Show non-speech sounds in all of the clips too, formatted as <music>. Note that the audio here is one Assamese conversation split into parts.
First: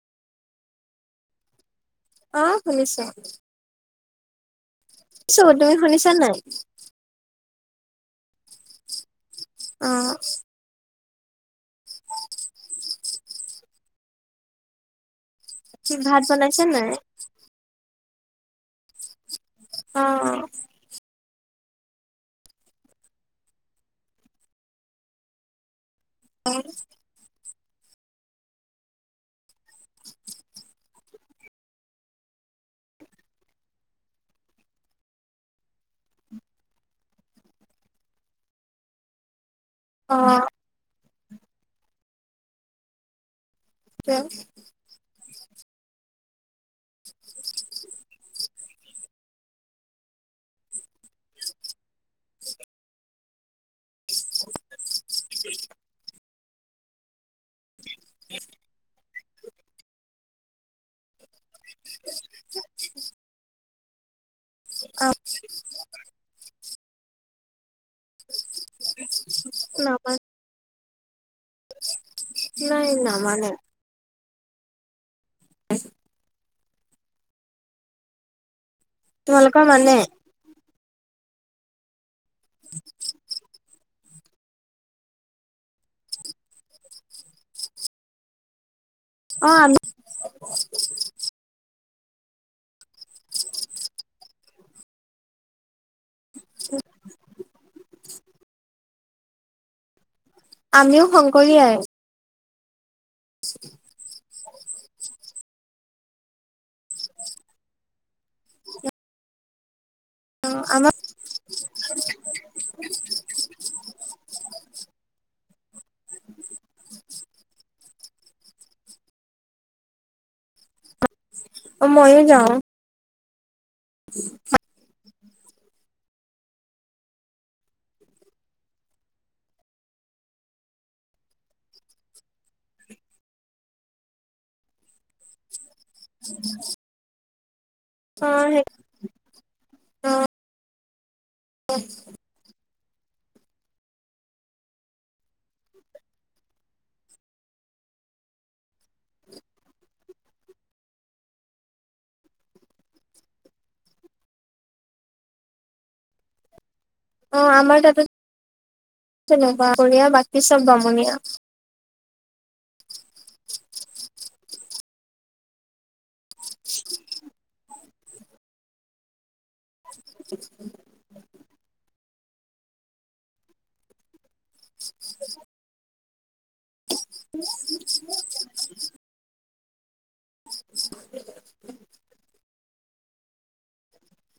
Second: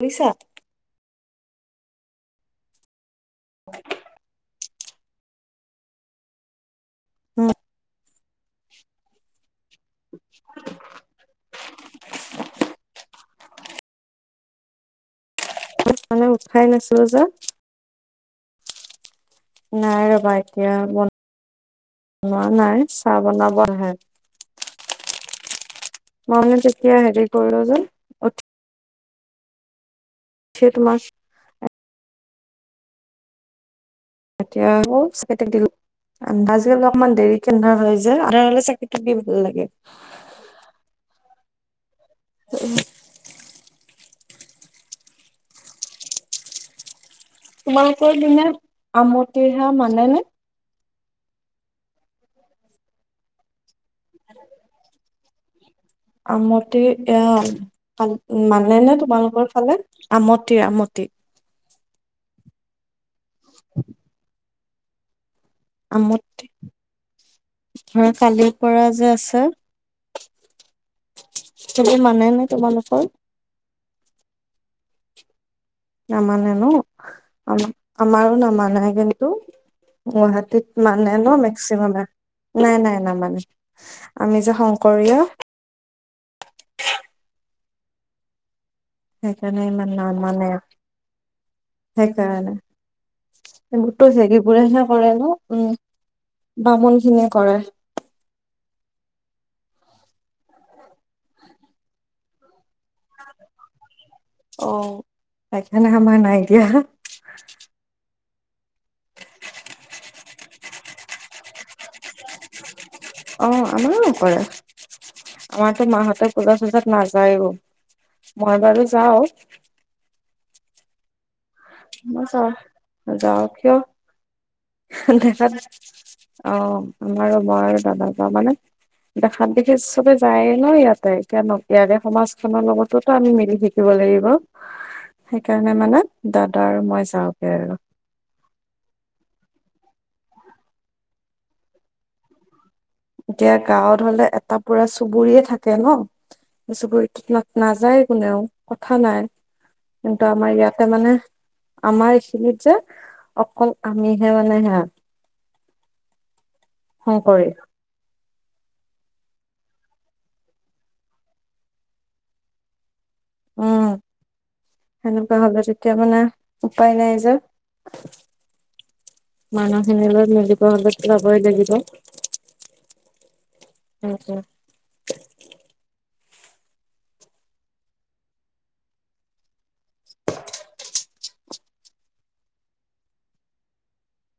নিছা। অ শুনিছোঁ। <unintelligible> চ' তুমি শুনিছা নাই? উম। অ, কি ভাত বনাইছা উঠাই নাই নাছিলো যে। অ নাই ৰবা এতিয়া বন হোৱা নাই, চাহ বনাব হে। মনে তেতিয়া হেৰি কৰলো। অ, থে তোমাক এতিয়া আকৌ চাকি দিলো আজিকালি অকমান দেৰি এন্ধাৰ হৈ যায় আন্ধাৰ হলে চাকিতি দি ভাল লাগে। অহ। <unintelligible> <unintelligible> তোমালোকৰ দিনা আমতিহা মানে নে? <unintelligible> <unintelligible> আমতি এয়া পাল, মানেনো তুমাল আমাৰ ফালে আমতিৰ আমতি। <unintelligible> <unintelligible> অহ। আমুতি, হয় কালি। পৰাজ আছে। নামা চবে মানে নে নাই তোমালোকৰ। নামানে নামানে ন। আ আমাৰো নামা নাই। কিন্তু, তোমালোকৰ মানে মোৰ হাতে মানে ন মেক্সিমামে। নাই, নাই নামানে। আমি যে শংকৰীয়া। অ সেইকাৰণে আমি ইমান নামানে। সেইকাৰণে এইবোৰতো জেগিবোৰেহে কৰে ন উম। বামুনখিনিয়ে কৰে। আমিও শংকৰীাই <inaudible> অ সেইকাৰণে আমাৰ নাই দিয়া অ' আমাৰ অ' আমাৰো কৰে আমাৰ মাহ পলা হাজাৰ ন যাই মই বাৰু যাওওঁ অ মইয়ো যাওঁ। যাৱ কিয়? <inaudible> দেখাত অ' আমাৰো মই আৰু দাদা যাওঁ মানে দেখাত বিশেষ চবে যায়ে ন ইয়াতে এতিয়া ইয়াৰে সমাজখনৰ লগতোতো আমি মিলি থাকিব লাগিব সেইকাৰণে মানে দাদা আৰু মই যাওঁ। সে অ সেই অ এতিয়া গাঁৱত হলে এটা পুৰা চুবুৰয়ে থাকে ন স চুবুৰীটোত নাযায় কোনেও কথা নাই কিন্তু আমাৰ ইয়াতে মানে আমাৰ এইখিনিত যে অকল আমিহে মানে সেয়া অ কৰি আমাৰ তাতো তেনেকুৱা বৰীয়া <unintelligible> বাকী চব বামুনীয়া উম সেনেকুৱা হ'লে তেতিয়া মানে উপায় নাই যে মানুহখিনিৰ লগত মিলিব হ'লেতো যাবই লাগিব। উ উ <inaudible> <inaudible> <inaudible>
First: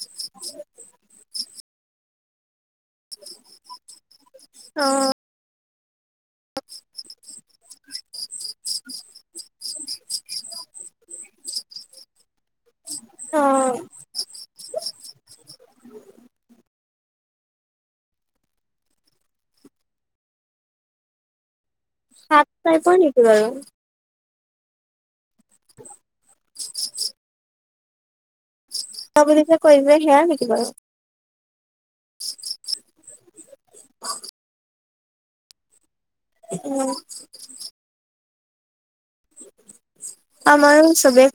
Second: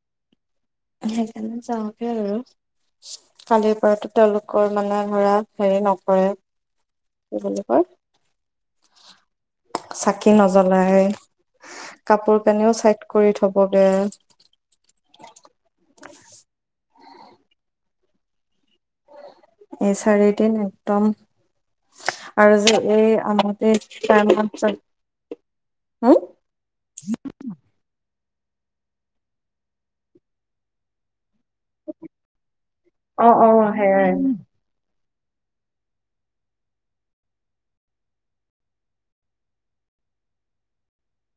হয় চিয়ো <unintelligible> কালিৰ পৰাাৰতো তেওঁলোকৰ অ মানে ঘৰা হেৰি নকৰে কি বুলি কয় <inaudible> চাকি নজ্বলাই কাপোৰ কানিও চাই কৰি অ থ'বগে এই চ়াৰিদিন একদম সাত আৰু যে টাইপৰ এই নেকি বাৰু আমতে চাৰ হা হ ত বুলি যে ক সেয়া নেকি বাৰু অ' অ' সেয়াই। উম <unintelligible> আমাৰো চবে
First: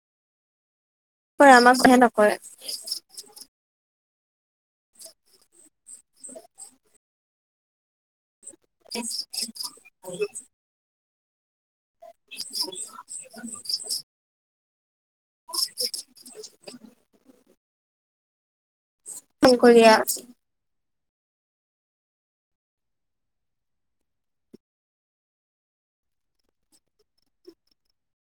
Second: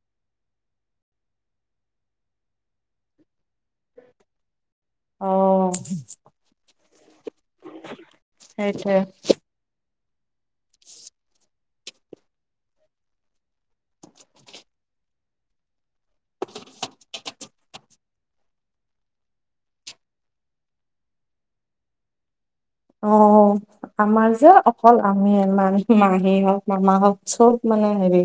হয়, আমাক বেয়া নকৰে। অহ। <unintelligible> উ সেইটোৱে <unintelligible> য় <unintelligible> <unintelligible> <inaudible> শংকৰীয়া অ আমাৰ যে অকল আমি। মান মাহী হওক মামা হওক চব মানে হেৰি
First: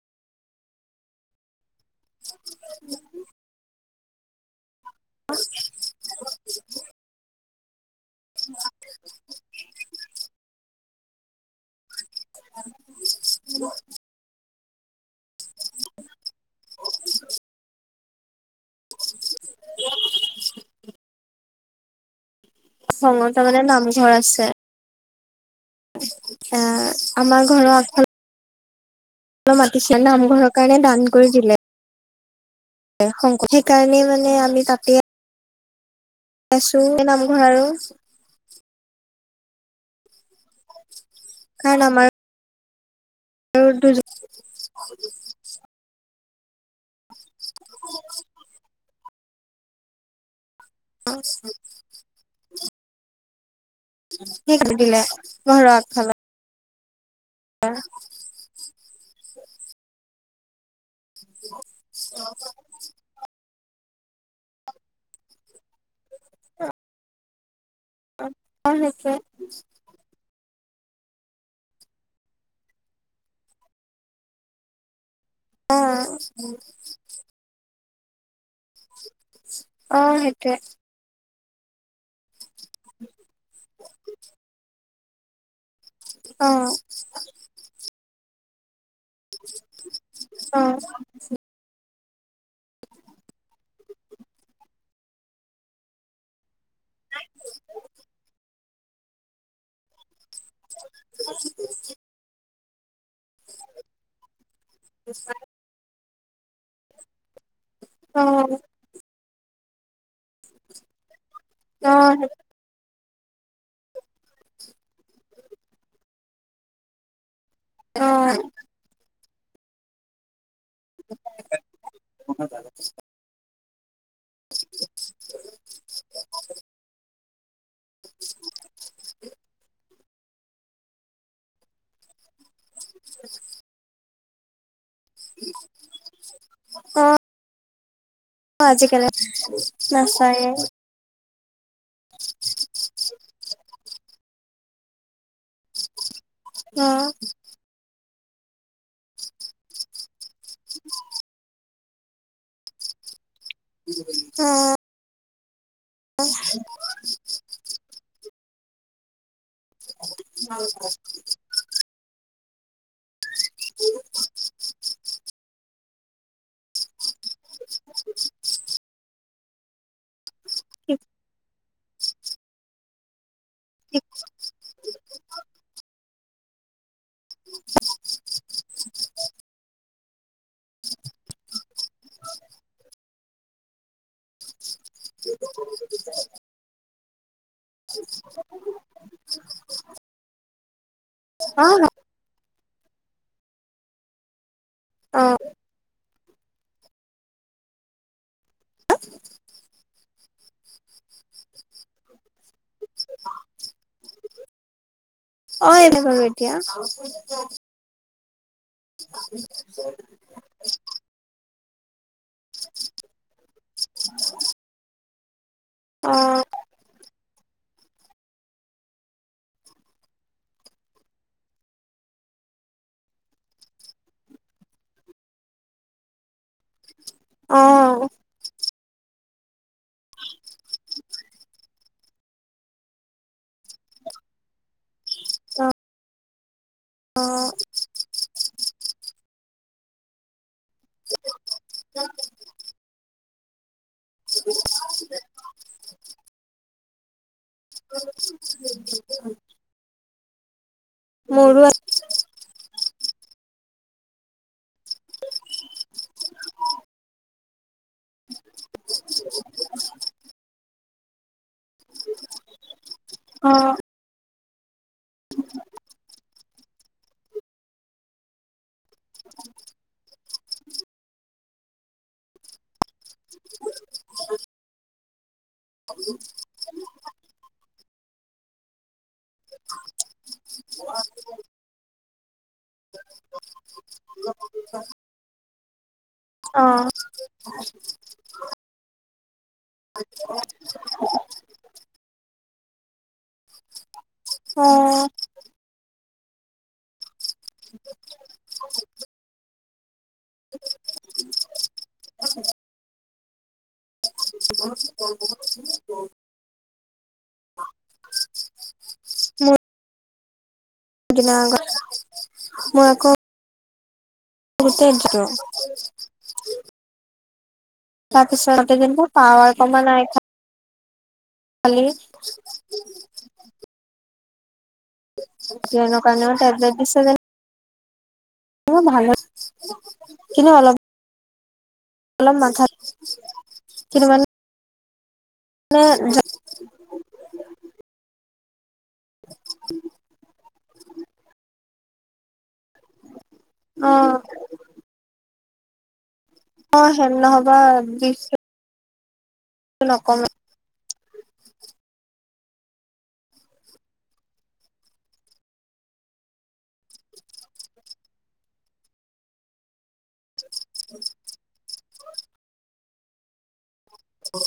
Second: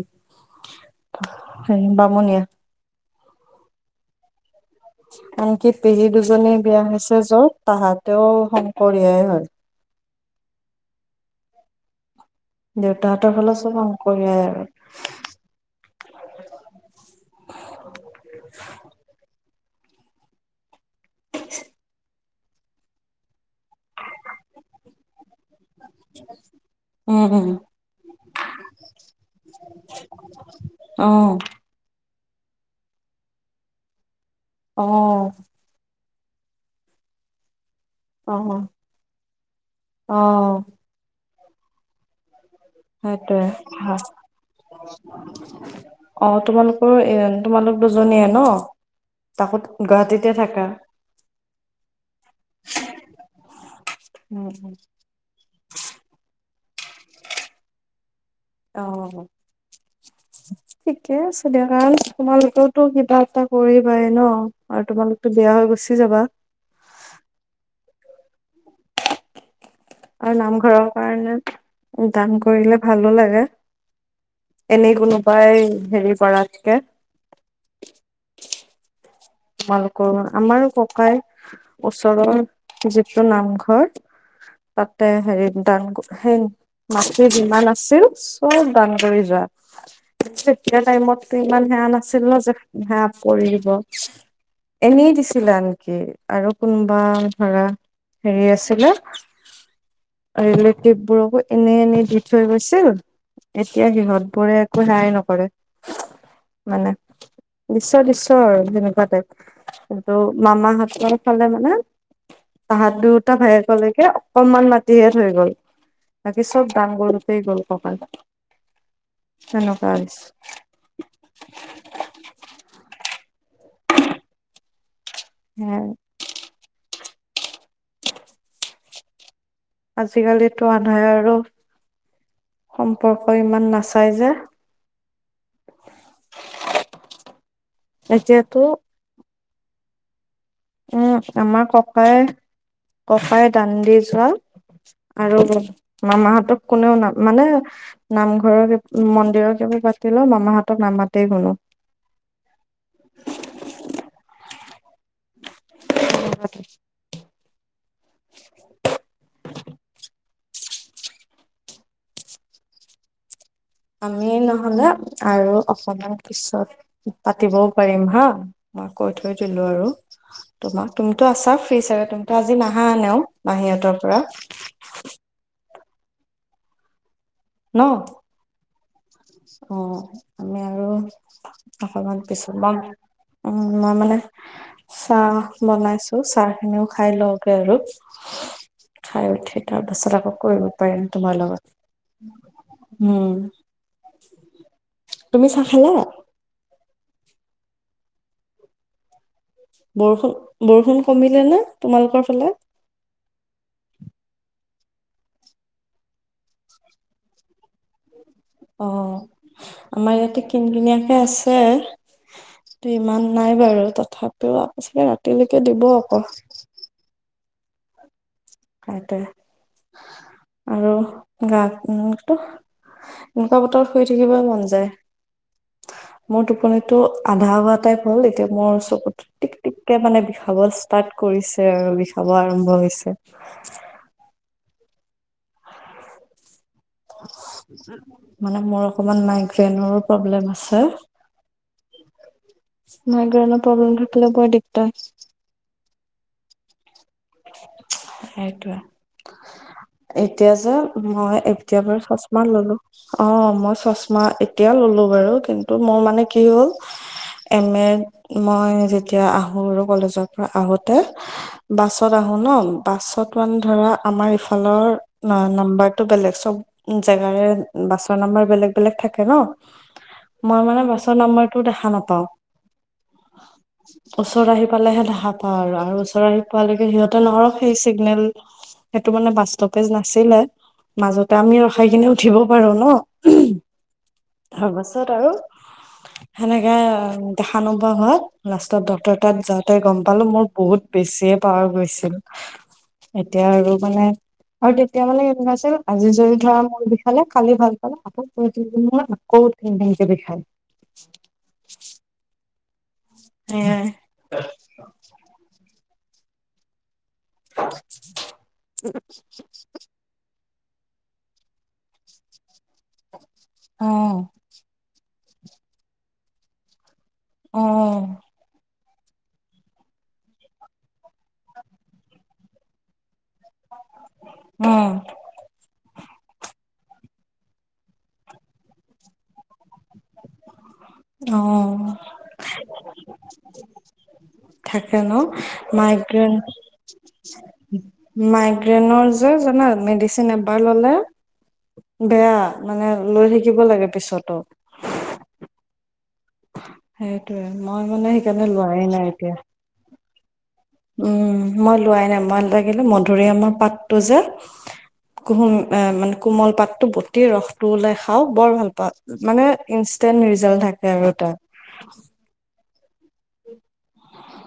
হ মনিয়া <inaudible> আনকি পেহী দুজনী বিয়া হৈছে য'ত পাহাত। তেওঁ শংকৰীয়াই হয়। দেউতাহঁতৰ ফালে চব অংকয়াই আৰু। <inaudible> <inaudible> <unintelligible> ষোল্ল তা <unintelligible> মানে নামঘৰ আছে <unintelligible> এ উম আমাৰ উম ঘৰৰ আফাল মাতিছিল নামঘৰৰ কাৰণে দান কৰি অ', দিলে। শংকৰী সেইকাৰণে মানে আমি তাতে অ', আছো নামঘৰ আৰু আহ আহ। কাৰ নমাৰ সেইটোৱে। অ তোমালোকৰ এ তোমালোক দুজনীয়ে ন? তাকো গুৱাহাটীতে থাকা। আ <unintelligible> উম, উম, <unintelligible> দিলে ঘৰ খালা আহ। অ', <inaudible> ঠিকে আছিল দে কাৰণ তোমালোকেওতো কিবা এটা কৰি পাই ন। আৰু তোমালোকতো বেয়া হৈ গুচি যাবা। <unintelligible> আৰু নামঘৰৰ কাৰণে দান কৰিলে ভালো লাগে। এনে কোনো সেই অ হেৰি কৰাতকে। <inaudible> অ তোমালোকৰো সেইটোৱে আমাৰো ককাই ওচৰৰ যিটো নামঘৰ। তাতে হেৰি টান হেই অ মাটি যিমান আছিল। <unintelligible> দান কৰি যোৱা। অ তেতিয়া টাইমত ইমান সেয়া নাছিল। আছিল ন যে সেয়া কৰি দিব। এনেই দিছিলে আনকি আৰু কোনোবা ধৰা হেৰি আছিলে। ৰিলেটিভ বোৰকো এনে এনেই দি থৈ গৈছে। আছিল। এতিয়া সিহঁত বোৰে একো সেয়াই নকৰে। মানে দিছে দিছে আৰু তেনেকুৱা টাইপ। কিন্তু মামা হতঁৰ। সিফালে মানে অ অ তাহাত দুত দুটা ভায়েকলৈকে অকনমান মাটিহে থৈ গ'ল বাকী চব দান কৰি গ'ল ককাই। অ তেনেকোৱা। <unintelligible> হুম। <inaudible> আজিকালিতো আমাৰ আৰু সম্পৰ্ক ইমান নাচাই যে। এতিয়াতো অ' আজি কালি নাচায়ে। উম আমাৰ ককা ককাই ককাই দান্ দি যোৱা আৰু মামাহঁতক অ কোনেও না মানে নামঘৰকে মন্দিৰৰ কিবা পাতিলে ম মামাহতক নামাতেই কোনো। <inaudible> উম। অ <inaudible> <inaudible> <inaudible> <inaudible> উ হয়। আমি নহ'লে আৰু বনাৰ পিছত পাতিবও পাৰিম হা, মই কৈ থৈ ৈ <unintelligible> দলো আৰু। তোমাৰ, তুমিতো আছা? িছাগে <unintelligible> তুমিো আজি নাহা আনেও? মাহীঁতৰ পৰা ন, অঁ, আমি আৰু আফ মান পিছ মাম উম মই মানে চাহ বনাইছো, চাহ খিনিও খাই লওঁ। আৰু খাই উঠি তাৰ পাছত আকৌ, কৰিব পাৰিম তোমাৰ লগত। অ উম। অ তুমি চাহ খালা? হা <unintelligible> বৰষুণ, বৰষুণ কমিলে নে, তোমালোকৰ ফালে? অ' এনে বাৰু এতিয়া। অঁ, আমাৰ ইয়াতে কিন কিনীয়াকে আছে <unintelligible> ইমান নাই বাৰু তথাপিও আকৌ চাগে ৰাতিলৈকে দিব অ আকৌ কইতে আৰু গা, এনেকুৱা বতৰ শুই থাকিব মন যায়, মোৰ টোপন টো আধা অ হোৱা টাইপ হ'ল, এতিয়া মোৰ টিক টিককে মানে বিষাব ষ্টাৰ্ট কৰিছে আৰু, বিষাব আৰম্ভ হৈছে। হয় <inaudible> অঁ মানে মোৰ অকমান মাইক ফেনৰো প্ৰব্লেম আছে হ ন প্ৰব্লেম থলে বৰ দিগদাৰ সেইটোৱে <inaudible> এতিয়া যে মই মোৰো এতিয়া বাৰু চশমা ললো অ মই চশমা এতিয়া ললো বাৰু কিন্তু মোৰ মানে কি হ'ল এনেই মই যেতিয়া আহো আৰু কলেজৰ পৰা আহোত তই বাছত আহো ন বাছত মানে অ অ ধৰা আমাৰ ফোনৰ নাম্বাৰটো বেলেগ চব জেগাৰে বাছৰ নাম্বাৰ বেলেগ বেলেগ থাকে ন মই মানে বাছৰ নাম্বৰটো দেখা নাপাওঁ ওচৰত আহি পালেহে অ আৰু আৰু ওচৰ আহি পোৱালৈকে <unintelligible> চিগনেল মানে বাস্তৱেজ নাছিলে মাজতে আমি ৰখাইখিনি উঠিব নোৱোৰু ন তাৰ পাছত আৰু- সেনেকে দেখা নো পোৱা ঘত লাষ্টত ডটৰ তাত যাওঁতে গম পালো মোৰ বহুত বেছি গৈছিল এতিয়া আৰু মানে- অ আৰু তেতিয়া মানে আছে আজি- যদি ধৰা খালে খালি ভাল পালে অকৌ প্ৰতি মই আকৌ উম আ <unintelligible> উ <inaudible> উ মোৰ <unintelligible> দিনা মোৰক অ তে <inaudible> অ তাকিচান যেন্ত পাৱাৰ কমান নাই খ খালী কে ন কাৰণ টেবলেট আছে কাৰণে ভাল <unintelligible> কিন্তু অলপ অ অ অলম মথা কিমানমান হেল্ল' মাইকে মাই ্ৰেনৰ য জানা মেডিচিননে ললে বেয়া মানে লৈ থাকি থাকিব লাগে অ পিছতো <inaudible> অ হেম সেইটোয়ে নহ'বা মই মানে সেইকাৰণে লোৱাই নাই তে নকম উম মই লোৱাই নাই মই লাগিলে মধুৰি আমাৰ পাতটো যে কুহুম মানে কোমল পাতটো বট ৰসটো ওলাই খাও বৰ ভাল পাওঁ মানে ইনেণ্ট ৰিজাল্ট থাকে আৰু এটা <inaudible> অ